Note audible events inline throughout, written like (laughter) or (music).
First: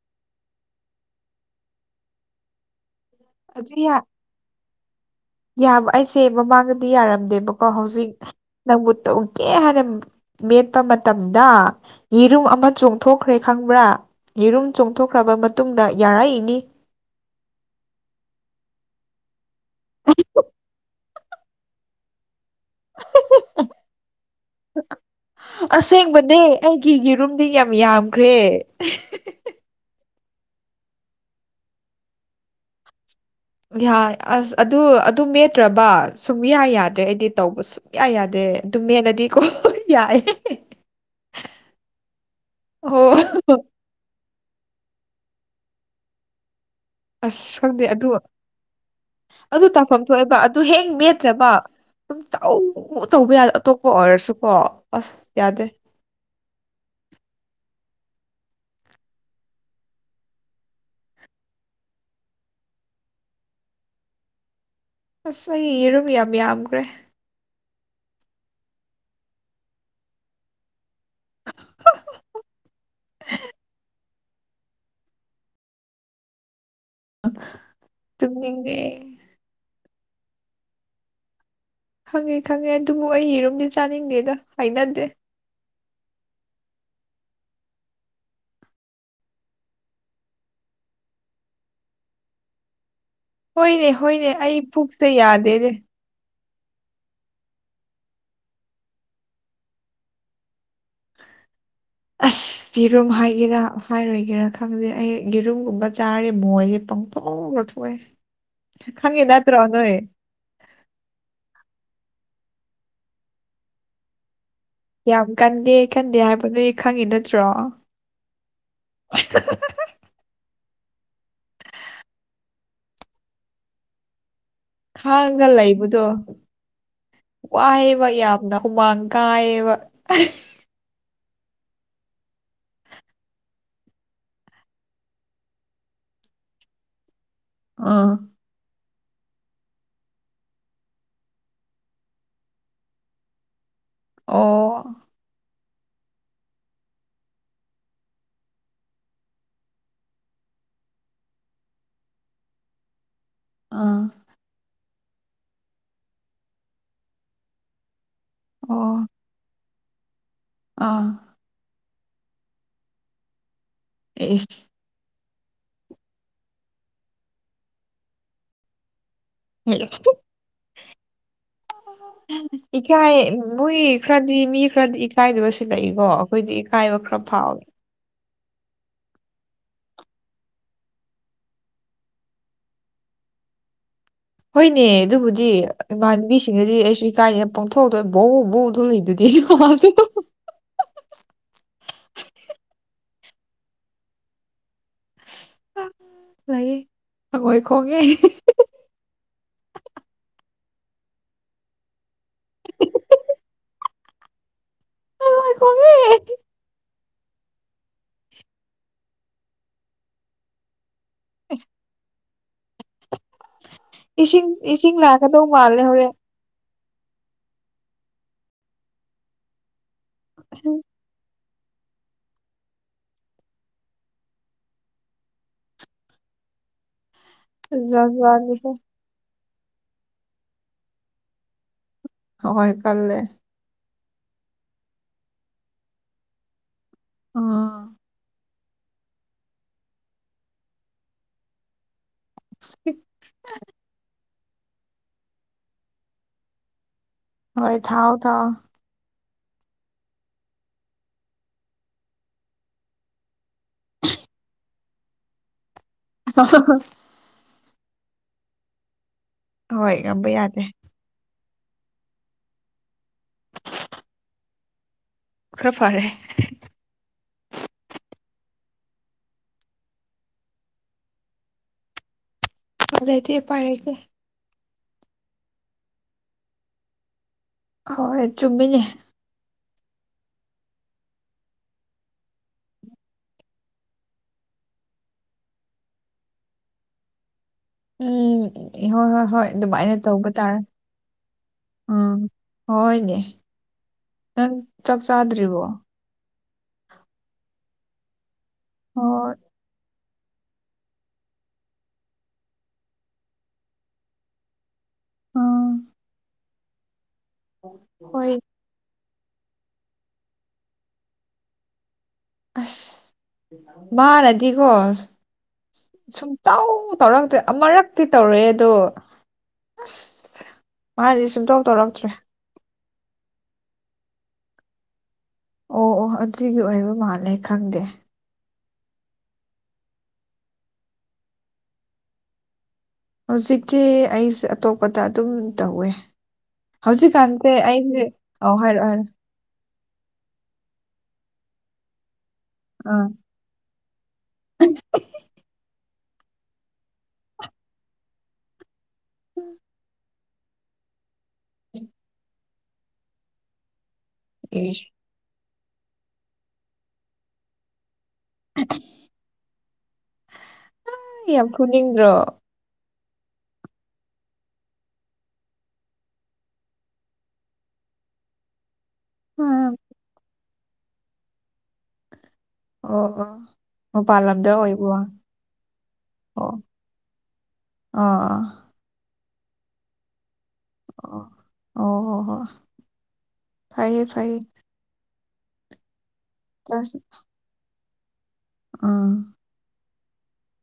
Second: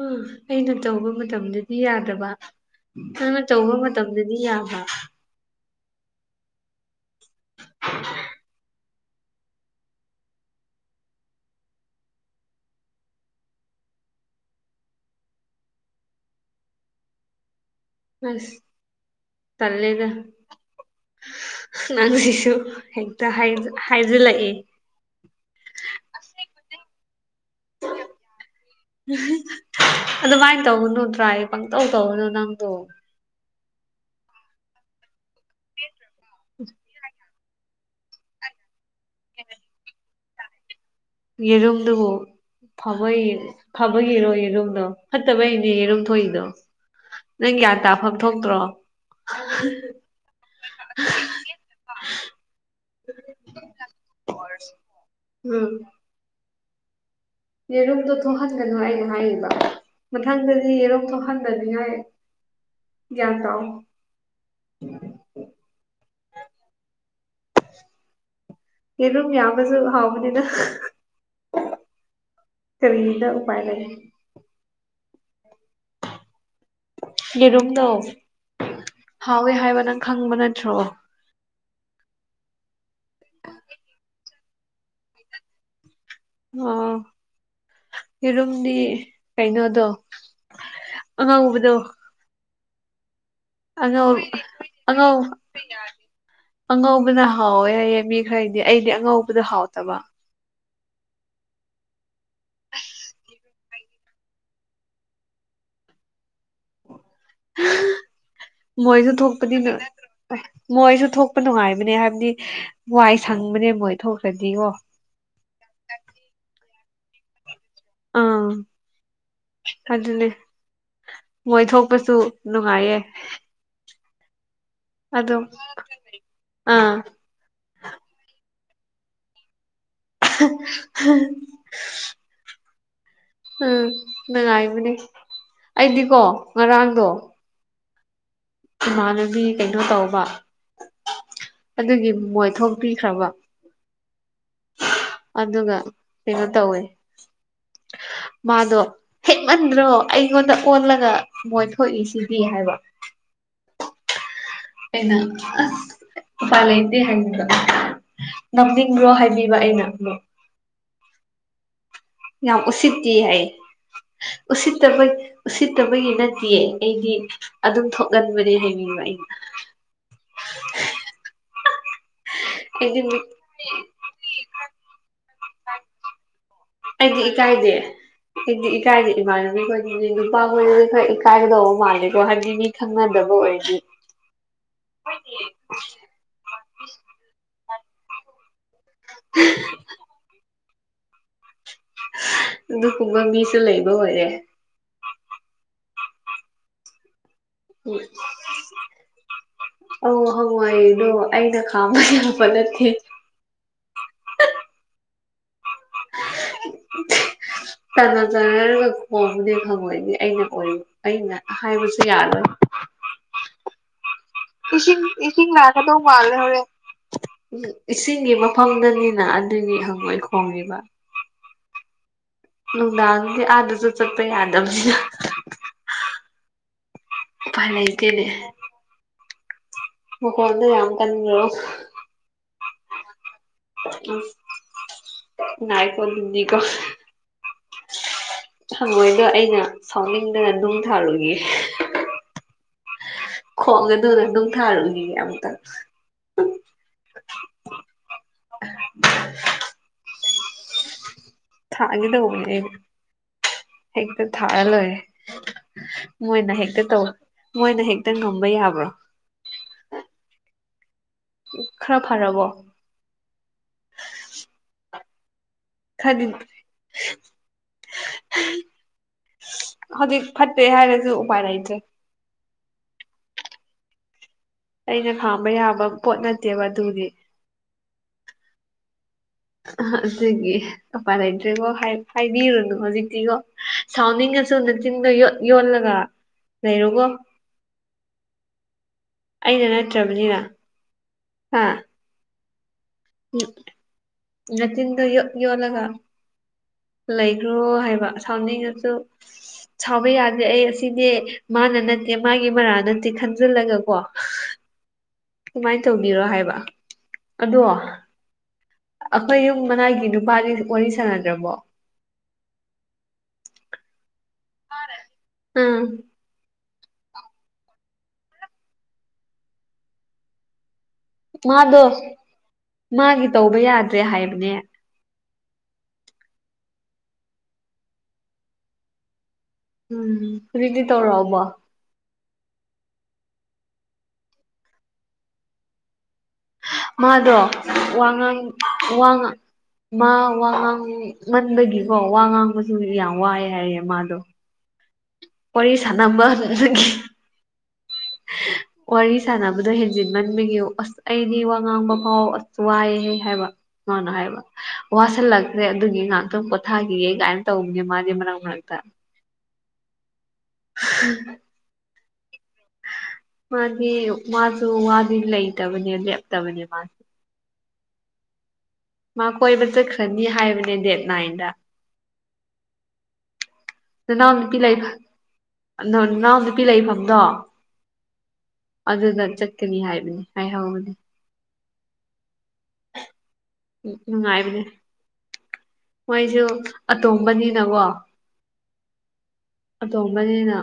ꯎꯝ ꯑꯩꯅ ꯇꯧꯕ ꯃꯇꯝꯗꯗꯤ ꯌꯥꯗꯕ ꯅꯪꯅ ꯑꯗꯨ ꯇꯧꯕ ꯌꯥ ꯃꯇꯝꯗꯗꯤ ꯌꯥꯕ ꯌꯥꯕ ꯑꯩꯁꯦ ꯃꯃꯥꯡꯗꯗꯤ ꯌꯥꯔꯝꯗꯦꯕꯀꯣ ꯍꯧꯖꯤꯛ ꯅꯪꯕꯨꯇꯧ ꯀꯦ ꯍꯥꯏꯅ ꯃꯦꯠꯄ ꯃꯇꯝꯗ ꯌꯦꯔꯨꯝ ꯑꯃ ꯆꯣꯡꯊꯣꯛꯈ꯭ꯔꯦ ꯈꯪꯕ꯭ꯔꯥ ꯌꯦꯔꯨꯝ ꯆꯣꯡꯊꯣꯛꯈ꯭ꯔꯕ ꯃꯇꯨꯡꯗ ꯌꯥꯔꯛꯏꯅꯤ ꯅꯥꯁ ꯇꯜꯂꯦꯗ ꯅꯪꯁꯤꯁꯨ ꯍꯦꯛꯇ ꯍꯥꯏ ꯍꯥꯏꯖꯤꯜꯂꯛꯏ ꯑꯁꯦꯡꯕꯅꯦ ꯑꯩꯒꯤ ꯌꯦꯔꯨꯝꯗꯤ ꯌꯥꯝ ꯌꯥꯝꯈ꯭ꯔꯦ ꯑꯗꯨꯃꯥꯏ ꯇꯧꯒꯅꯨ ꯇ꯭ꯔꯥꯏ ꯄꯪꯇꯧ ꯇꯧꯒꯅꯨ ꯅꯪꯗꯣ ꯌꯥꯏ ꯑꯁ ꯑꯗꯨ ꯑꯗꯨ ꯃꯦꯠꯇ꯭ꯔꯕ ꯁꯨꯡꯌꯥ ꯌꯥꯗ꯭ꯔꯦ ꯑꯩꯗꯤ ꯇꯧꯕꯁꯨ ꯌꯥ ꯌꯥꯗꯦ ꯑꯗꯨꯝ ꯃꯦꯠꯂꯗꯤꯀꯣ ꯌꯥꯏꯌꯦ ꯌꯦꯔꯨꯝꯗꯨꯕꯨ ꯐꯕꯩ ꯐꯥꯕꯒꯤꯔꯣ ꯌꯦꯔꯨꯝꯗꯣ ꯐꯠꯇꯕꯩꯅꯦ ꯌꯦꯔꯨꯝ ꯊꯣꯛꯏꯗꯣ ꯑꯁ ꯅꯪ ꯒ꯭ꯌꯥꯟ ꯈꯪꯗꯦ ꯑꯗꯨ ꯇꯥꯐꯝ ꯊꯣꯛꯇ꯭ꯔꯣ ꯑꯗꯨ ꯇꯥꯐꯝ ꯊꯣꯛꯑꯦꯕ ꯑꯗꯨ ꯍꯦꯛ ꯃꯦꯠꯇ꯭ꯔꯕ ꯁꯨꯡꯇꯧ ꯇꯧꯕ ꯌꯥ ꯑꯇꯣꯞꯄ ꯑꯣꯏꯔꯁꯨꯀꯣ ꯑꯁ ꯌꯥꯗꯦ ꯎꯝ ꯌꯦꯔꯨꯝꯗꯣ ꯊꯣꯛꯍꯟꯒꯅꯨ ꯑꯩꯅꯥ ꯍꯥꯏꯔꯤꯕ ꯃꯊꯪꯗꯗꯤ ꯌꯦꯔꯨꯝ ꯊꯣꯛꯍꯟꯗꯅꯤꯉꯥꯏ ꯒ꯭ꯌꯥꯟ ꯇꯥꯎ ꯑꯁ ꯑꯩ ꯌꯦꯔꯨꯝ ꯌꯥꯝ ꯌꯥꯝꯒ꯭ꯔꯦ ꯌꯦꯔꯨꯝ ꯌꯥꯝꯕꯁꯨ ꯍꯥꯎꯕꯅꯤꯗ ꯀꯔꯤꯗ ꯎꯄꯥꯏ ꯂꯩ ꯌꯦꯔꯨꯝꯗꯣ ꯇꯨꯝꯅꯤꯡꯉꯦ ꯍꯥꯎꯋꯦ ꯍꯥꯏꯕ ꯅꯪ ꯈꯪꯕ ꯅꯠꯇ꯭ꯔꯣ ꯈꯪꯉꯦ ꯈꯪꯉꯦ ꯑꯗꯨꯕꯨ ꯑꯩ ꯌꯦꯔꯨꯝꯗꯤ ꯆꯥꯅꯤꯡꯗꯦꯗ ꯍꯩꯅꯗꯦ ꯑꯣ ꯌꯦꯔꯨꯝꯗꯤ ꯀꯩꯅꯣꯗꯣ ꯑꯉꯧꯕꯗꯣ ꯍꯣꯏꯅꯦ ꯑꯉꯧ ꯍꯣꯏꯅꯦ ꯑꯩ ꯄꯨꯛꯁꯦ ꯑꯉꯧ ꯌꯥꯗꯦꯅꯦ ꯑꯉꯧꯕꯅ ꯍꯥꯎꯋꯦ ꯍꯥꯏꯌꯦ ꯃꯤ ꯈꯔꯒꯤꯗꯤ ꯑꯩꯗꯤ ꯑꯉꯧꯕꯗꯣ ꯍꯥꯎꯇꯕ (unintelligible) ꯑꯁ ꯌꯦꯔꯨꯝ ꯍꯥꯏꯒꯦꯔꯥ ꯍꯥꯏꯔꯣꯏꯒꯦꯔꯥ ꯈꯪꯗꯦ ꯑꯩ ꯌꯦꯔꯨꯝꯒꯨꯝꯕ ꯆꯥꯔꯦ ꯃꯣꯏꯁꯦ ꯄꯪ ꯊꯣꯛ ꯊꯣꯛꯑꯦ ꯃꯣꯏꯁꯨ ꯈꯪꯉꯦ ꯊꯣꯛꯄꯗꯤ ꯅꯠꯇ꯭ꯔꯣ ꯅꯣꯏ ꯃꯣꯏꯁꯨ ꯊꯣꯛꯄ ꯅꯨꯡꯉꯥꯏꯕꯅꯦ ꯍꯥꯏꯕꯗꯤ ꯋꯥꯏ ꯁꯪꯕꯅꯦ ꯃꯣꯏ ꯊꯣꯛꯈ꯭ꯔꯗꯤꯑꯣ ꯌꯥꯝ ꯀꯟꯗꯦ ꯀꯟꯗꯦ ꯍꯥꯏꯕ ꯅꯣꯏ ꯈꯪꯉꯤ ꯅꯠꯇ꯭ꯔꯣ ꯑꯥ ꯑꯗꯨꯅꯦ ꯃꯣꯏ ꯊꯣꯛꯄꯁꯨ ꯅꯨꯡꯉꯥꯏꯌꯦ ꯑꯗꯨꯝ ꯈꯥꯡꯉꯒ ꯂꯩꯕꯗꯣ ꯑꯥ ꯋꯥꯏꯌꯦꯕ ꯌꯥꯝꯅ ꯍꯨꯃꯥꯡ ꯀꯥꯏꯌꯦꯕ (unintelligible) ꯎꯝ ꯅꯨꯡꯉꯥꯏꯕꯅꯦ ꯑꯩꯗꯤꯀꯣ ꯉꯔꯥꯡꯗꯣ ꯑꯥ ꯏꯃꯥꯟꯅꯕꯤ ꯀꯩꯅꯣ ꯇꯧꯕ ꯑꯗꯨꯒꯤ ꯃꯣꯏ ꯊꯣꯛꯄꯤꯈ꯭ꯔꯕ ꯑꯣ ꯑꯗꯨꯒ ꯀꯩꯅꯣ ꯇꯧꯋꯦ ꯃꯥꯗꯣ ꯍꯦꯛꯃꯟꯗ꯭ꯔꯣ ꯑꯩꯉꯣꯟꯗ ꯑꯣꯜꯂꯒ ꯃꯣꯏ ꯊꯣꯛꯏ ꯁꯤꯗꯤ ꯍꯥꯏꯕ ꯑꯥ ꯑꯩꯅ ꯑꯁ ꯎꯄꯥꯏ ꯂꯩꯇꯦ ꯍꯥꯏꯕꯤꯕ ꯅꯝꯅꯤꯡꯕ꯭ꯔꯣ ꯍꯥꯏꯕꯤꯕ ꯑꯩꯅ ꯃꯨꯛ ꯑꯥ ꯌꯥꯝ ꯎꯁꯤꯠꯇꯦ ꯍꯥꯏꯌꯦ ꯎꯁꯤꯠ ꯇꯕ ꯎꯁꯤꯠꯇꯕꯒꯤ ꯅꯠꯇꯤꯌꯦ ꯑꯩꯗꯤ ꯑꯗꯨꯝ ꯊꯣꯛꯒꯟꯕꯅꯦ ꯍꯥꯏꯅꯤꯡꯕ ꯑꯩꯅ (inaudible) ꯑꯩꯗꯤ ꯏꯀꯥꯏꯌꯦ ꯕꯨꯏ ꯈꯔꯗꯤ ꯃꯤ ꯈꯔꯗꯤ ꯏꯀꯥꯏꯗꯕꯁꯨꯂꯩꯀꯣ ꯑꯩꯈꯣꯏꯗꯤ ꯏꯀꯥꯏꯕ ꯈꯔ ꯐꯥꯎꯋꯦ ꯈꯣꯏꯗꯤ ꯏꯀꯥꯏꯗꯦ ꯏꯃꯥꯟꯅꯕꯤ ꯈꯣꯏꯗꯗꯤ ꯅꯨꯄꯥ ꯈꯣꯏꯗꯗꯤ ꯈꯔ ꯏꯀꯥꯏꯒꯗꯧꯕ ꯃꯥꯜꯂꯦꯀꯣ ꯍꯥꯏꯕꯗꯤ ꯈꯪꯅꯗꯕ ꯑꯣꯏꯔꯗꯤ ꯍꯣꯏꯅꯦ ꯑꯗꯨꯕꯨꯗꯤ ꯏꯃꯥꯟꯅꯕꯤꯁꯤꯡꯅꯗꯤ ꯑꯩꯁꯨ ꯏꯀꯥꯏꯗꯦ ꯄꯥꯡꯊꯣꯛ ꯊꯣꯛꯑꯦ ꯕꯣꯛ ꯕꯣꯛ ꯊꯣꯛꯏꯗꯨꯗꯤ (unintelligible) ꯑꯗꯨꯒꯨꯝꯕ ꯃꯤꯁꯨ ꯂꯩꯕ ꯑꯣꯏꯔꯦ ꯑ ꯂꯩꯌꯦ ꯍꯪꯉꯣꯏ ꯈꯣꯡꯉꯦ (inaudible) ꯑꯧ ꯍꯪꯉꯣꯏꯗꯣ ꯑꯩꯅ ꯈꯥꯝꯕ ꯌꯥꯕꯥ ꯅꯠꯇꯦ ꯍꯪꯉꯣꯏ ꯈꯣꯡꯉꯦ ꯇꯅ ꯇꯅꯔꯒ ꯈꯣꯡꯕꯅꯦ ꯐꯪꯉꯣꯏꯗꯤ ꯑꯩꯅ ꯑꯣꯏ ꯑꯩꯅ ꯍꯥꯏꯕꯁꯨ ꯌꯥꯔꯣꯏ ꯏꯁꯤꯡ ꯏꯁꯤꯡ ꯂꯥꯛꯀꯗꯧ ꯏꯁꯤꯡ ꯃꯥꯜꯂꯦ ꯂꯥꯛꯀꯥꯗꯧ ꯍꯣꯔꯦꯟ ꯃꯥꯜꯂꯦ ꯍꯣꯔꯦꯟ ꯏꯁꯤꯡꯒꯤ ꯃꯐꯝꯗꯅꯤꯅ ꯑꯗꯨꯒꯤ ꯍꯪꯉꯣꯏ ꯈꯣꯡꯔꯤꯕ ꯅꯨꯡꯗꯥꯡꯗꯤ ꯑꯥꯗꯁꯨ ꯆꯠꯄ ꯌꯥꯗꯝꯁꯤꯅ ꯎꯄꯥꯏ ꯖꯥꯠ ꯂꯩꯇꯦꯅꯦ ꯖꯥꯠꯅꯤꯀꯣ ꯃꯥꯈꯣꯟꯗꯣ ꯌꯥꯝ ꯀꯟꯕ꯭ꯔꯣ ꯍꯣꯏ ꯀꯜꯂꯦ ꯎꯝ ꯅꯏꯈꯣ ꯑꯗꯨꯗꯤꯀꯣ ꯎꯝ ꯊꯡꯉꯣꯏꯗꯣ ꯑꯩꯅ ꯁꯥꯎꯅꯤꯡꯗꯅ ꯅꯨꯡ ꯊꯥꯔꯨꯒꯤꯒꯦ (inaudible) ꯈꯣꯡꯒꯅꯨꯅ ꯅꯨꯡ ꯊꯔꯨꯒꯤꯒꯦ ꯑꯝꯇ ꯍꯣꯏ ꯊꯥꯎ ꯊꯥꯎꯑꯣ (inaudible) ꯊꯥꯒꯦꯗꯧꯕꯅꯦ ꯍꯦꯛꯇ ꯊꯥꯔ ꯂꯣꯏꯔꯦ ꯃꯣꯏꯅ ꯍꯦꯛꯇ ꯇꯧ ꯃꯣꯏꯅ ꯍꯦꯛꯇ ꯉꯝꯕ ꯌꯥꯕ꯭ꯔꯣ ꯍꯣꯏ ꯉꯝꯕ ꯌꯥꯗꯦ ꯈꯔ ꯐꯔꯕꯣ ꯈꯔ ꯐꯔꯦ ꯈꯗꯤ (inaudible) ꯍꯧꯖꯤꯛ ꯐꯠꯇꯦ ꯍꯥꯏꯔꯁꯨ ꯎꯄꯥꯏ ꯂꯩꯇ꯭ꯔꯦ ꯎꯄꯥꯏ ꯂꯩꯇꯦ ꯄꯥꯏꯔꯛꯀꯦ ꯑꯩꯅ ꯈꯥꯝꯕ ꯌꯥꯕ ꯄꯣꯠ ꯅꯠꯇꯦꯕ ꯑꯗꯨꯒꯤ ꯍꯣꯏ ꯆꯨꯝꯃꯤꯅꯦ ꯑꯗꯨꯒꯤ ꯎꯄꯥꯏ ꯂꯩꯇ꯭ꯔꯦꯀꯣ ꯍꯥꯏ ꯍꯥꯏꯕꯤꯔꯨꯅꯨ ꯍꯧꯖꯤꯛꯇꯤꯀꯣ ꯁꯥꯎꯅꯤꯡꯉꯁꯨ ꯅꯆꯤꯟꯗꯣ ꯌꯣꯠ ꯌꯣꯠꯂꯒ ꯂꯩꯔꯣꯀꯣ ꯎꯝ ꯍꯣꯏ ꯍꯣꯏ ꯍꯣꯏ ꯑꯩꯅ ꯑꯗꯨꯃꯥꯏꯅ ꯇꯧꯕ ꯅꯠꯇ꯭ꯔꯕꯅꯤꯅ ꯇꯥꯔꯦ ꯍꯥ ꯎꯝ ꯍꯣꯏꯅꯦ ꯅꯪ ꯆꯛ ꯅꯆꯤꯟꯗꯣ ꯌꯣꯠ ꯆꯥꯗ꯭ꯔꯤꯕꯣ ꯌꯣꯠꯂꯒ ꯂꯩꯈ꯭ꯔꯣ ꯍꯥꯏꯕ ꯁꯥꯎꯅꯤꯡꯉꯁꯨ ꯍꯣꯏ ꯁꯥꯎꯕ ꯌꯥꯗꯦ ꯑꯩ ꯑꯁꯤꯗꯤ ꯃꯥꯅ ꯅꯠꯇꯦ ꯃꯥꯒꯤ ꯃꯔꯥꯟ ꯅꯠꯇꯦ ꯈꯟꯖꯤꯜꯂꯒ ꯀꯣ ꯎꯝ ꯗꯨꯃꯥꯏꯟ ꯇꯧꯕꯤꯔꯣ ꯍꯥꯏꯕ ꯑꯗꯣ ꯍꯣꯏ ꯑꯈꯣꯏ ꯌꯨꯝ ꯃꯅꯥꯛꯒꯤ ꯅꯨꯄꯥꯗꯤ ꯋꯥꯔꯤ ꯁꯥꯟꯅꯗ꯭ꯔꯕꯣ ꯑꯁ ꯃꯥꯅꯗꯤꯀꯣ ꯎꯝ ꯁꯨꯛ ꯇꯧ ꯇꯧꯔꯛꯇꯦ ꯑꯃꯔꯛꯇꯤ ꯇꯧꯔ‌ꯦ ꯗꯣ ꯑꯁ ꯃꯥꯗꯤ ꯁꯨꯡꯇꯧ ꯃꯥꯗꯣ ꯇꯧꯔꯛꯇ꯭ꯔꯦ ꯃꯥꯒꯤ ꯇꯧꯕ ꯌꯥꯗ꯭ꯔꯦ ꯍꯥꯏꯕꯅꯦ ꯑꯣ ꯑꯣ ꯑꯗꯨꯒꯤ ꯑꯣꯏꯕ ꯃꯥꯜꯂꯦ ꯈꯪꯗꯦ ꯎꯝ ꯍꯧꯖꯤꯛꯇꯤ ꯇꯧꯔꯑꯥꯕꯣ ꯍꯧꯖꯤꯛꯇꯤ ꯑꯩꯁꯦ ꯑꯇꯣꯞꯄꯗ ꯑꯗꯨꯝ ꯇꯧꯋꯦ ꯃꯥꯗꯣ ꯍꯧꯖꯤꯛꯀꯥꯟꯁꯦ ꯑꯩꯁꯦ ꯋꯥ ꯉꯥꯡ ꯑꯧ ꯍꯥꯏꯔꯛꯑꯣ ꯍꯥꯏꯔꯛꯑꯣ ꯋꯥꯉꯥ ꯃꯥ ꯋꯥ ꯉꯥꯡꯃꯟꯕꯒꯤꯀꯣ ꯋꯥ ꯉꯥꯡꯕꯁꯨ ꯑꯥ ꯌꯥꯝ ꯋꯥꯏ ꯍꯥꯏꯌꯦ ꯃꯥꯗꯣ ꯋꯥꯔꯤ ꯁꯥꯟꯅꯕ ꯗꯨꯒꯤ ꯋꯥꯔꯤ ꯁꯥꯟꯅꯕꯗꯣ ꯍꯦꯟꯖꯤꯟꯃꯟꯕꯤꯒꯤ ‌ ꯑꯁ ꯑꯩꯗꯤ ꯋꯥ ꯉꯥꯡꯕ ꯐꯥꯎ ꯑꯥ ꯋꯥꯏꯍ‌ꯦ ꯍꯥꯏꯕ ꯃꯅꯥ ꯍꯥꯏꯕ ꯏꯁ ꯋꯥꯁꯤꯜꯂꯛ (unintelligible) ꯑꯗꯨꯒꯤ ꯉꯥꯛꯇꯪ ꯄꯣꯊꯥꯈꯤꯒꯦ ꯀꯥꯏꯟ ꯇꯧꯕꯅꯦ ꯃꯥꯗꯤ ꯃꯔꯛ ꯃꯔꯛꯇ ꯑ ꯌꯥꯝ ꯐꯨꯅꯤꯡꯗ꯭ꯔꯣ ꯃꯥꯗꯤ ꯃꯥꯁꯨ ꯋꯥꯗꯤ ꯂꯩꯇꯕꯅꯦ ꯂꯦꯞꯇꯕꯅꯦ ꯃꯥꯁ ꯃꯥ ꯀꯣꯏꯕ ꯑꯥ ꯆꯠꯈ꯭ꯔꯅꯤ ꯍꯥꯏꯕꯅꯦ ꯗꯦꯠ ꯅꯥꯏꯟꯗ ꯑꯣꯑꯣ ꯃꯄꯥꯜꯂꯝꯕꯗꯔ ꯑꯣꯏ (unintelligible) ꯑꯗꯣ ꯅꯅꯥꯎ ꯅꯨꯄꯤ ꯂꯩꯐꯝꯗꯣ ꯑꯥ ꯑꯥ ꯑꯗꯨꯗ ꯆꯠꯀꯅꯤ ꯍꯥꯏꯕꯅꯤ ꯍꯥꯏꯍꯧꯕꯅꯤ ꯑꯣ ꯑꯣ ꯍ‌ꯣ ꯍꯣ ꯐꯩꯌꯦ (unintelligible) ꯐꯩꯌꯦ ꯅꯨꯡꯉꯥꯏꯕꯅꯦ ꯃꯣꯏꯁꯨ ꯑꯇꯣꯝꯕꯅꯤꯅꯀꯣ ꯑꯥ ꯑꯇꯣꯝꯕꯅꯤꯅ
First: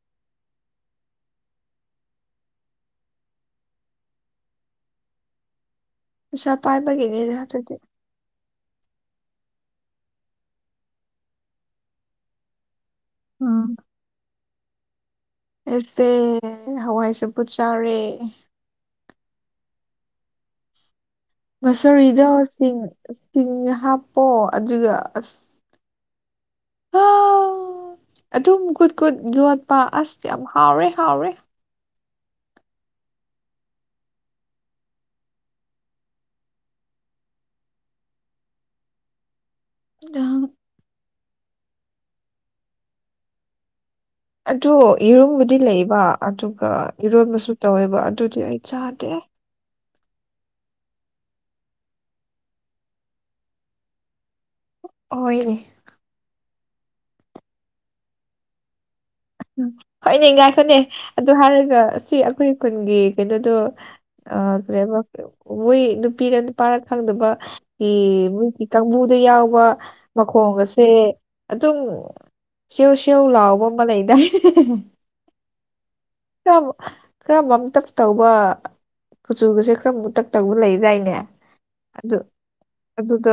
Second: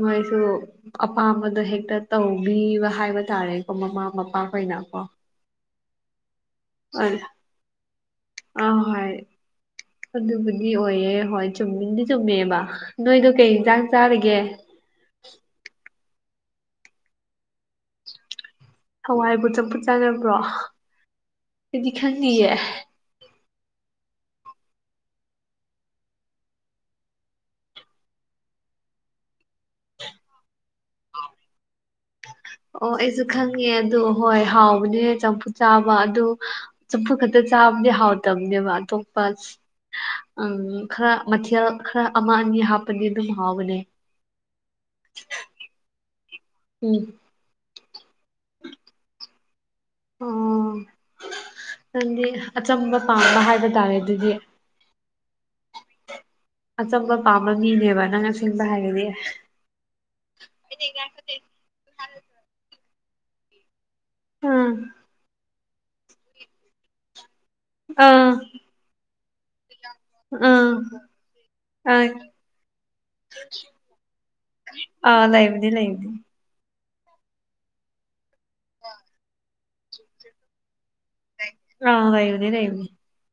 ꯃꯣꯏꯁꯨ ꯑꯄꯥꯝꯕꯗꯣ ꯍꯦꯛꯇ ꯇꯧꯕꯤꯕ ꯍꯥꯏꯕ ꯇꯥꯔꯦꯀꯣ ꯃꯃꯥ ꯃꯄꯥꯈ‌ꯣꯏꯅꯀꯣ ꯄꯩꯁꯥ ꯄꯥꯏꯕꯒꯤꯅꯤꯗ ꯑꯗꯨꯗꯤ ꯑ ꯍꯣꯏ ꯑꯗꯨꯕꯨꯗꯤ ꯑꯣꯏꯌꯦ ꯍꯣꯏ ꯆꯨꯝꯃꯤꯟꯗꯤ ꯆꯨꯝꯃꯦꯕ ꯅꯣꯏꯗꯣ ꯀꯩ ꯏꯟꯖꯥꯡ ꯆꯥꯔꯒꯦ ꯑꯦꯁꯦ ꯍꯋꯥꯏ ꯆꯝꯄꯨꯠ ꯆꯥꯔꯦ ꯍꯋꯥꯏꯕꯨ ꯆꯝꯐꯨꯠ ꯆꯥꯅꯕ꯭ꯔꯣ ꯑꯩꯗꯤ ꯃꯨꯁ‌ꯣꯔꯤꯗꯣ ꯈꯪꯉꯤꯌꯦ ꯆꯤꯡ ꯆꯤꯡ ꯍꯥꯞꯄꯣ ꯑꯗꯨꯒ ꯑꯁ (unintelligible) ꯑꯗꯨꯝ ꯒꯨꯠ ꯒꯨꯠ ꯌꯣꯠꯄ ꯑꯁ ꯌꯥꯝ ꯍꯥꯎꯔꯦ ꯍꯥꯎꯔꯦ ꯑꯣ ꯑꯩꯖꯨ ꯈꯪꯉꯦ ꯑꯗꯨ ꯍꯣꯏ ꯍꯥꯎꯕꯅꯤꯅꯦ ꯆꯝꯐꯨꯠ ꯆꯥꯕ ꯑꯗꯨ ꯆꯝꯐꯨꯠ ꯈꯛꯇ ꯆꯥꯕꯗꯤ ꯍꯥꯎꯇꯕꯅꯦꯕ ꯑꯇꯣꯞꯄ ꯑꯪ ꯈꯔ ꯃꯊꯦꯜ ꯈꯔ ꯑꯃ ꯑꯅꯤ ꯍꯥꯞꯄꯗꯤ ꯗꯨꯝ ꯍꯥꯎꯕꯅꯦ ꯑꯗꯨ ꯌ‌ꯦꯔꯨꯝꯕꯨꯗꯤ ꯂꯩꯕ ꯑꯗꯨꯒ ꯎꯝ ꯏꯔꯣꯟꯕꯁꯨ ꯇꯧꯋꯦꯕ ꯑꯗꯨꯗꯤ ꯑꯩ ꯆꯥꯗꯦ ꯑꯣ ꯅꯪꯗꯤ ꯑꯆꯝꯕ ꯄꯥꯝꯕ ꯍꯥꯏꯕ ꯇꯥꯔꯦ ꯑꯗꯨꯗꯤ ꯍ‌ꯣꯏ (unintelligible) ꯑꯆꯝꯕ ꯄꯥꯝꯕ ꯃꯤꯅꯦꯕ ꯅꯪꯅ ꯁꯤꯟꯕ ꯍꯩꯔꯗꯤ ꯍꯣꯏ (unintelligible) ꯉꯥꯛꯇꯅꯦ ꯑꯗꯨ ꯍꯥꯏꯔꯒ ꯑꯁꯤ ꯑꯈꯣꯏ ꯈꯨꯟꯒꯤ ꯀꯩꯅꯣꯗꯣ ꯑ ꯎꯝ ꯀꯔꯤ ꯑꯕ (unintelligible) ꯅꯨꯄꯤꯔ ꯅꯨꯄꯥꯔ ꯈꯪꯗꯕ ꯑꯥ (unintelligible) ꯃꯣꯏꯒꯤ ꯀꯥꯡꯕꯨꯗ ꯌꯥꯎꯕ ꯑꯥ ꯃꯈꯣꯡꯒꯁꯦ ꯑꯗꯨꯝ ꯑꯥ ꯁꯤꯌꯧ ꯁꯤꯌꯧ ꯂꯥꯎꯕ ꯑꯃ ꯂꯩ ꯑꯥ ꯂꯩꯕꯅꯤ ꯂꯩꯕꯅꯤ ꯈꯔ ꯈꯔ ꯃꯝꯇꯛ ꯇꯧꯕ ꯀꯨꯆꯨꯒꯁꯦ ꯈꯔ ꯃꯨꯇꯛ ꯇꯧꯕ ꯂꯩꯗꯥꯏꯅꯦ ꯑꯥ ꯂꯩꯕꯅꯦ ꯂꯩꯕꯅꯦ ꯑꯗꯨꯗ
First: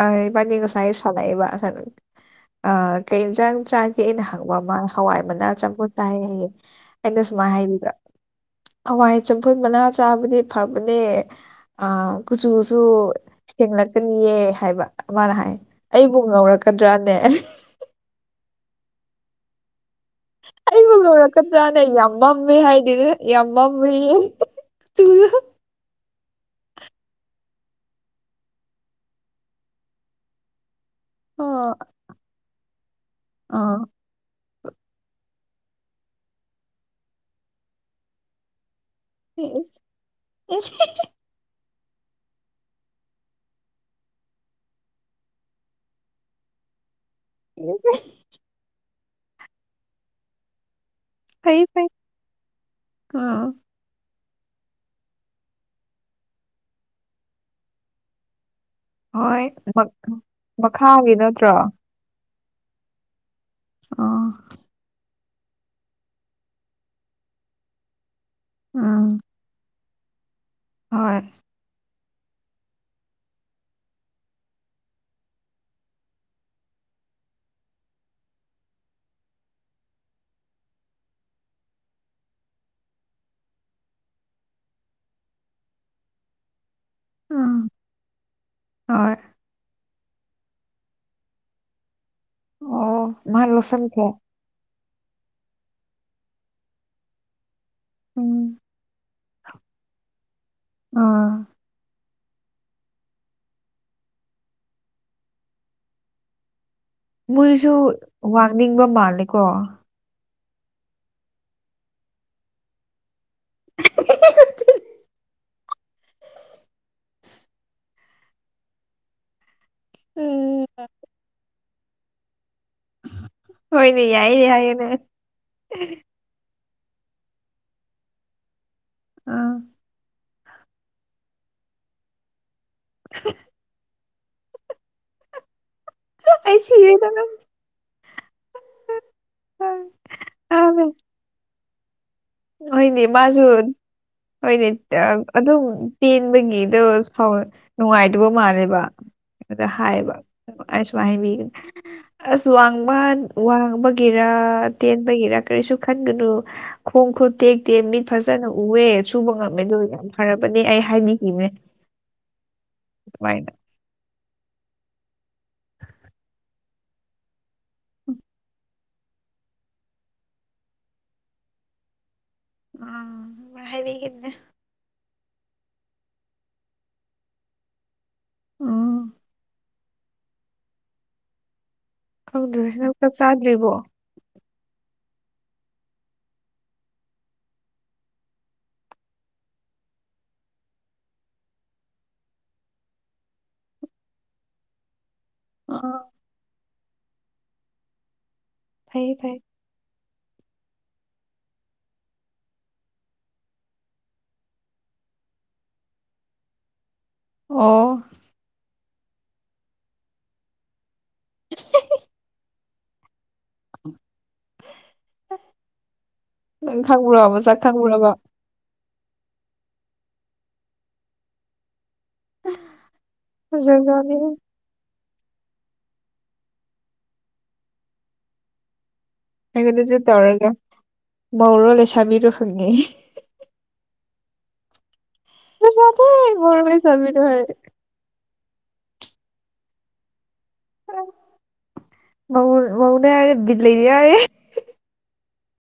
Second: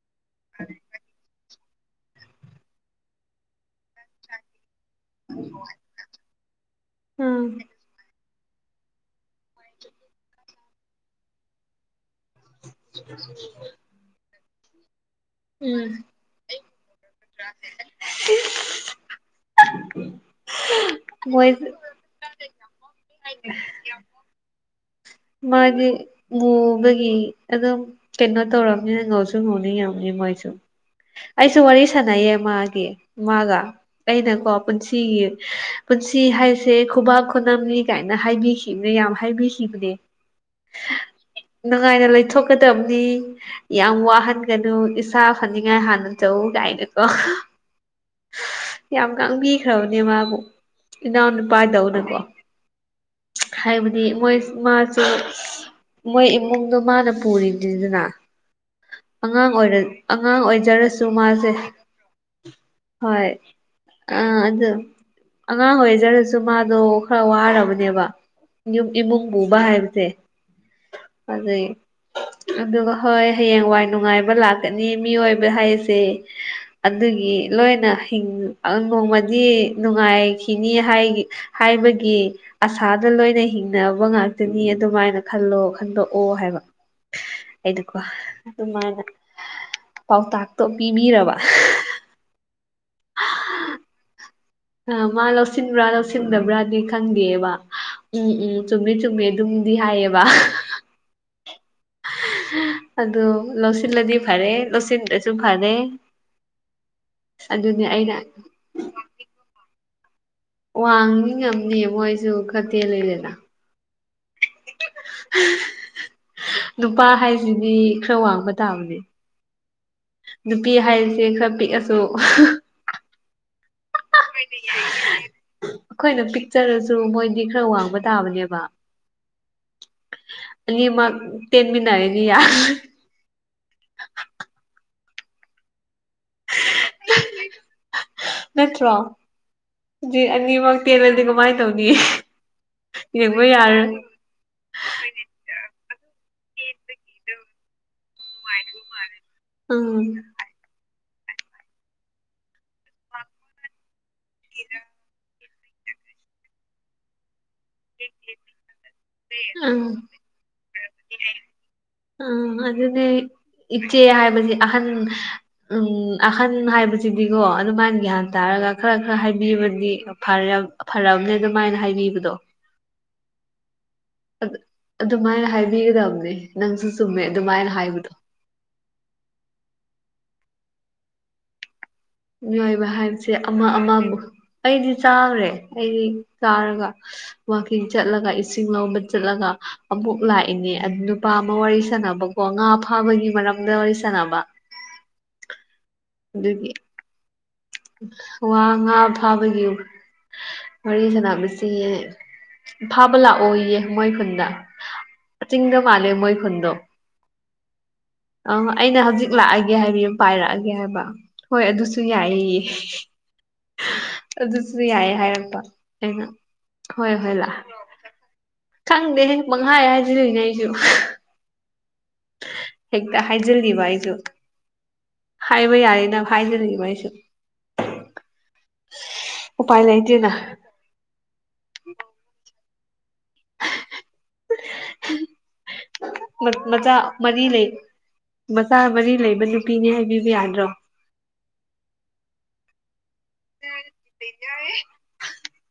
ꯑꯥ ꯏꯕꯥꯅꯤ ꯉꯁꯥꯏ ꯁꯟꯅꯩꯑꯕ (unintelligible) ꯑꯥ ꯀꯩ ꯏꯟꯖꯥꯡ ꯆꯥꯒꯦ ꯑꯩꯅ ꯍꯪꯕ ꯃꯥꯅ ꯍꯋꯥꯏ ꯃꯅꯥ ꯆꯝꯐꯨꯠ ꯆꯥꯏꯌꯦ ꯍꯥꯏꯌꯦ ꯑꯩꯅ ꯎꯝ ꯁꯨꯃꯥꯏ ꯍꯥꯏꯕꯤꯕ ꯍꯋꯥꯏ ꯆꯝꯐꯨꯠ ꯃꯅꯥ ꯆꯥꯕꯗꯤ ꯐꯕꯅꯦ ꯑꯥ ꯀꯨꯆꯨꯁꯨ ꯁꯦꯡꯂꯛꯀꯅꯤꯌꯦ ꯍꯥꯏꯕ ꯃꯥꯅ ꯍꯥꯏ ꯎꯝ ꯑꯩꯕꯨ ꯉꯧꯔꯛꯀꯗ꯭ꯔꯥꯅꯦ (unintelligible) ꯑꯩꯕꯨ ꯃꯣꯏ ꯉꯧꯔꯀꯗ꯭ꯔꯥꯅ ꯌꯥꯝ ꯃꯝꯃꯦ ꯍꯥꯏꯗꯤꯅ ꯌꯥꯝ ꯃꯝꯃꯦ ꯀꯨꯆꯨꯗꯣ ꯃꯥꯗꯤ ꯃꯨꯕꯒꯤ ꯑꯗꯨꯝ ꯀꯩꯅꯣ ꯇꯧꯔꯝꯅꯤꯅ ꯉꯧꯁꯨ ꯉꯧꯅꯤꯡꯉꯝꯅꯤ ꯃꯣꯏꯁꯨ ꯑꯩꯁꯨ ꯑꯣ ꯋꯥꯔꯤ ꯁꯥꯟꯅꯩꯌꯦ ꯃꯥꯒꯤ ꯃꯥꯒ ꯑꯥ ꯑꯩꯅꯀꯣ ꯄꯨꯟꯁꯤꯒꯤ ꯄꯨꯟꯁꯤ ꯍꯥꯏꯁꯦ ꯈꯨꯕꯥꯛ ꯈꯨꯅꯝꯅꯤ ꯀꯥꯏꯅ ꯍꯥꯏꯕꯤꯈꯤꯝꯅꯤ ꯌꯥꯝ ꯎꯝ ꯍꯥꯏꯕꯤꯈꯤꯕꯅꯦ ꯅꯨꯡꯉꯥꯏꯅ ꯂꯩꯊꯣꯛꯀꯗꯝꯅꯤ ꯌꯥꯝ ꯋꯥꯍꯟꯒꯅꯨ ꯏꯁꯥ ꯐꯅꯤꯡꯉꯥꯏ ꯍꯥꯟꯅ ꯇꯧ ꯀꯥꯏꯅꯀꯣ (unintelligible) ꯌꯥꯝ ꯉꯥꯡꯕꯤꯈ꯭ꯔꯕꯅꯦ ꯃꯥꯕꯨ ꯐꯩ ꯐꯩ ꯏꯅꯥꯎꯅꯨꯄꯥꯗꯧꯅꯀꯣ ꯎꯝ ꯍꯥꯏꯕꯗꯤ ꯃꯣꯏꯁ ꯃꯥ ꯃꯣꯏ ꯏꯃꯨꯡꯗꯨ ꯃꯥꯅ ꯄꯨꯔꯤꯝꯅꯤꯗꯅ ꯍꯣꯏ ꯑꯉꯥꯡ ꯑꯣꯏꯔ ꯃꯛ ꯑꯉꯥꯡ ꯑꯣꯏꯖꯔꯁꯨ ꯃꯈꯥꯒꯤ ꯃꯥꯁꯦ ꯅꯠꯇ꯭ꯔꯣ ꯍꯣꯏ ꯑ ꯑꯥ ꯑꯗꯨ ꯑꯉꯥꯡ ꯑꯣꯏꯖꯔꯁꯨ ꯃꯥꯗꯣ ꯈꯔ ꯋꯥꯔꯕꯅꯦꯕ ꯎꯝ ꯏꯃꯨꯡ ꯄꯨꯕ ꯍꯥꯏꯕꯖꯦ ꯍꯣꯏ ꯑꯗꯨꯏ ꯑꯗꯨꯒ ꯍꯣꯏ ꯍꯌꯦꯡꯋꯥꯏ ꯅꯨꯡꯉꯥꯏꯕ ꯂꯥꯛꯀꯅꯤ ꯃꯤꯑꯣꯏꯕ ꯍꯥꯏꯁꯦ ꯑꯗꯨꯒꯤ ꯂꯣꯏꯅ ꯍꯤꯡ ꯅꯣꯡꯃꯗꯤ ꯅꯨꯡꯉꯥꯏꯈꯤꯅꯤ ꯍꯥꯏꯒꯤ ꯍꯥꯏꯕꯒꯤ ꯑꯁꯥꯗ ꯂꯣꯏꯅ ꯍꯤꯡꯅꯕ ꯉꯥꯛꯇꯅꯤ ꯑꯗꯨꯃꯥꯏꯅ ꯈꯜꯂꯣ ꯈꯟꯗꯣꯛꯑꯣ ꯍꯥꯏꯕ ꯎꯝ ꯑꯩꯅꯀꯣ ꯑꯗꯨꯃꯥꯏꯅ ꯍꯣꯏ ꯄꯥꯎꯇꯥꯛꯇꯣ ꯄꯤꯕꯤꯔꯕ ꯑꯣ ꯃꯥꯥꯂꯣꯁꯟ ꯈ꯭ꯔꯦ ꯑꯥ ꯃꯥ ꯂꯧꯁꯤꯟꯕ꯭ꯔꯥ ꯂꯧꯁꯤꯟꯗꯕ꯭ꯔꯥꯗꯤ ꯈꯪꯗꯦꯕ ꯎꯝ ꯎꯝ ꯆꯨꯝꯃꯦ ꯆꯨꯝꯃꯦ ꯑꯗꯨꯝꯗꯤ ꯍꯥꯏꯌꯦꯕ ꯑꯥ ꯑꯗꯨ ꯂꯧꯁꯤꯜꯂꯗꯤ ꯐꯔꯦ ꯂꯧꯁꯤꯟ ꯗ꯭ꯔꯁꯨ ꯐꯔꯦ ꯃꯣꯏꯁꯨ ꯑꯗꯨꯅꯤ ꯑꯩꯅ ꯋꯥꯡꯅꯤꯡꯕ ꯃꯥꯜꯂꯦꯀꯣ ꯋꯥꯡꯅꯤꯡꯉꯝꯅꯦ ꯃꯣꯏꯁꯨ ꯈꯠꯇꯦꯜꯂꯤ ꯂꯦꯅ (unintelligible) ꯅꯨꯄꯥ ꯍꯥꯏꯁꯤꯗꯤ ꯈꯔ ꯋꯥꯡꯕ ꯇꯥꯕꯅꯦ ꯎꯝ ꯅꯨꯄꯤ ꯍꯥꯏꯔꯤꯁꯦ ꯈꯔ ꯄꯤꯛꯑꯁꯨ ꯍꯣꯏꯅꯦ ꯌꯥꯏꯅꯦ ꯌꯥꯏꯌꯨꯅꯦ ꯑꯩꯈꯣꯏꯅ ꯄꯤꯛꯆꯔꯁꯨ ꯃꯣꯏꯗꯤ ꯈꯔ ꯋꯥꯡꯕ ꯇꯥꯕꯅꯦꯕ ꯑꯥ ꯑꯅꯤꯃꯛ ꯇꯦꯟꯃꯤꯟꯅꯥꯔꯅꯤ ꯌꯥ ꯑꯩ ꯁꯤꯔꯦꯗꯥ ꯅꯪ ꯅꯠꯇ꯭ꯔꯣ ꯍꯥꯏꯗꯤ ꯑꯅꯤꯃꯛ ꯇꯦꯜꯅꯗꯤ ꯀꯃꯥꯏꯅ ꯇꯧꯅꯤ ꯍꯣꯏꯅꯤ ꯃꯥꯁꯨ ꯌꯦꯡꯕ ꯌꯥꯔꯣꯏ ꯍꯣꯏꯅꯦ ꯑꯗꯨꯝ ꯄꯦꯟꯕꯒꯤꯗꯣ ꯁꯥꯎ ꯅꯨꯡꯉꯥꯏꯗꯕ ꯃꯥꯜꯂꯦꯕ ꯑꯗꯥ ꯎꯝ ꯍꯥꯏꯕ ꯑꯩꯅꯥ ꯁꯨꯃꯥꯏꯟ ꯍꯥꯏꯕꯤ ꯑꯁ ꯋꯥꯡꯃꯟ ꯋꯥꯡꯕ ꯒꯤꯔ ꯇꯦꯟꯕꯒꯤꯔ ꯀꯔꯤꯁꯨ ꯈꯟꯒꯅꯨ ꯈꯣꯡ ꯈꯨꯠ ꯇꯦꯛ ꯇꯦ ꯃꯤꯠ ꯐꯖꯅ ꯎꯋꯦ ꯁꯨꯕ ꯉꯝꯃꯦꯗꯨ ꯎꯝ ꯌꯥꯝ ꯐꯔꯕꯅꯦ ꯑꯩ ꯍꯥꯏꯕꯤꯈꯤꯅꯦ ꯎꯝ ꯑꯗꯨꯗꯤ ꯏꯆꯦ ꯍꯥꯏꯕꯁꯤ ꯑꯍꯟ ꯎꯝ ꯑꯍꯟ ꯍꯥꯏꯕꯁꯤꯗꯤꯀꯣ ꯑꯗꯨꯃꯥꯏꯅ ꯒ꯭ꯌꯥꯟ ꯇꯥꯔꯒ ꯈꯔ ꯈꯔ ꯍꯥꯏꯕꯤꯕꯗꯤ ꯐꯥꯔꯝ ꯐꯥꯔꯑꯕꯅꯦ ꯑꯗꯨꯃꯥꯏꯅ ꯍꯥꯏꯕꯤꯕꯗꯣ ꯑꯡ ꯑꯗꯨꯃꯥꯏꯟ ꯍꯥꯏꯕꯤꯒꯤꯝꯅꯦ ꯑꯗꯨ ꯑꯗꯨꯃꯥꯏꯅ ꯍꯥꯏꯕꯤꯒꯗꯕꯅꯦ ꯅꯪꯁꯨ ꯆꯨꯝꯃꯦ ꯑꯗꯨꯃꯥꯏꯅ ꯍꯥꯏꯕꯗꯣ ꯎꯝ ꯈꯪꯗ꯭ꯔꯦ ꯃꯤꯑꯣꯏꯕ ꯅꯪ ꯆꯥꯛ ꯍꯥꯏꯕꯁꯦ ꯑꯃ ꯆꯥꯗ꯭ꯔꯤꯕꯣ ꯑꯃꯃꯨꯛ ꯑꯩꯗꯤ ꯆꯥꯈ꯭ꯔꯦ ꯑꯩꯗꯤ ꯆꯥꯔꯒ ꯋꯥꯛꯀꯤꯡ ꯆꯠꯂꯒ ꯏꯁꯤꯡ ꯂꯧꯕ ꯆꯠꯂꯒ ꯑꯃꯨꯛ ꯂꯥꯛꯏꯅꯦ ꯑꯗꯨ ꯅꯨꯄꯥ ꯑꯃ ꯋꯥꯔꯤ ꯁꯥꯟꯅꯕ ꯀꯣ ꯉꯥ ꯐꯥꯕꯒꯤ ꯃꯔꯝꯗ ꯋꯥꯔꯤ ꯁꯥꯟꯅꯕ ꯑꯥ ꯑꯗꯨꯒꯤ ꯋꯥ ꯉꯥ ꯐꯩ ꯐꯩ ꯐꯥꯕꯒꯤ ꯋꯥꯔꯤ ꯁꯥꯟꯅꯕꯁꯤ ꯐꯥꯕꯥ ꯂꯥꯛꯑꯣꯌꯦ ꯃꯣꯏ ꯈꯨꯟꯗ ꯆꯤꯡꯗ ꯃꯥꯜꯂꯦ ꯃꯣꯏ ꯈꯨꯟꯗꯣ ꯑꯣ ꯑꯩꯅ ꯍꯧꯖꯤꯛ ꯂꯥꯛꯑꯒꯦ ꯍꯥꯏꯕꯤꯌꯨ ꯄꯥꯏꯔꯛꯑꯒꯦ ꯍꯥꯏꯕ ꯍꯣꯏ ꯑꯗꯨꯁꯨ ꯌꯥꯏꯌꯦ ꯑꯗꯨꯁꯨ ꯌꯥꯏ ꯍꯥꯏꯔꯛꯄ ꯑꯩꯅ ꯅꯪ ꯍꯣꯏ ꯈꯪꯕ꯭ꯔꯣ ꯍꯣꯏ ꯂꯥꯛ ꯃꯁꯛ ꯈꯪꯕ꯭ꯔꯥꯕꯥ ꯈꯪꯗꯦꯍꯦ ꯄꯪꯍꯥꯏ ꯍꯥꯏꯖꯤꯟꯂꯤꯅꯦ ꯑꯩꯁꯨ ꯍꯦꯛꯇ ꯍꯥꯏꯖꯤꯜꯂꯤꯕ ꯑꯩꯁꯨ ꯐꯖꯖꯥꯠꯅꯤ ꯍꯥꯏꯕ ꯌꯥꯏꯌꯦꯅ ꯍꯥꯏꯖꯤꯜꯂꯤꯕꯥ ꯑꯩꯁꯨ ꯎꯄꯥꯏ ꯍꯥꯏꯕꯗꯁꯨ ꯂꯩꯇꯦꯅ ꯇꯧꯔꯒ ꯃꯧꯔꯣ ꯂꯩꯁꯥꯕꯤꯔꯣ ꯍꯪꯉꯤ ꯐꯖꯗꯦ ꯃꯧꯔꯣ ꯃꯆꯥ ꯂꯩꯁꯥꯕꯤꯔꯣ ꯃꯔꯤ ꯍꯥꯏꯔꯦ ꯂꯩ ꯃꯆꯥ ꯃꯔꯤ ꯂꯩꯕ ꯅꯨꯄꯤꯅꯦ ꯍꯥꯏꯕꯤꯕ ꯌꯥꯗ꯭ꯔꯣ ꯃꯧ ꯃꯧꯅꯦ ꯍꯥꯏꯔꯗꯤ ꯕꯤꯠ ꯂꯩꯇꯦ ꯍꯥꯏꯌꯦ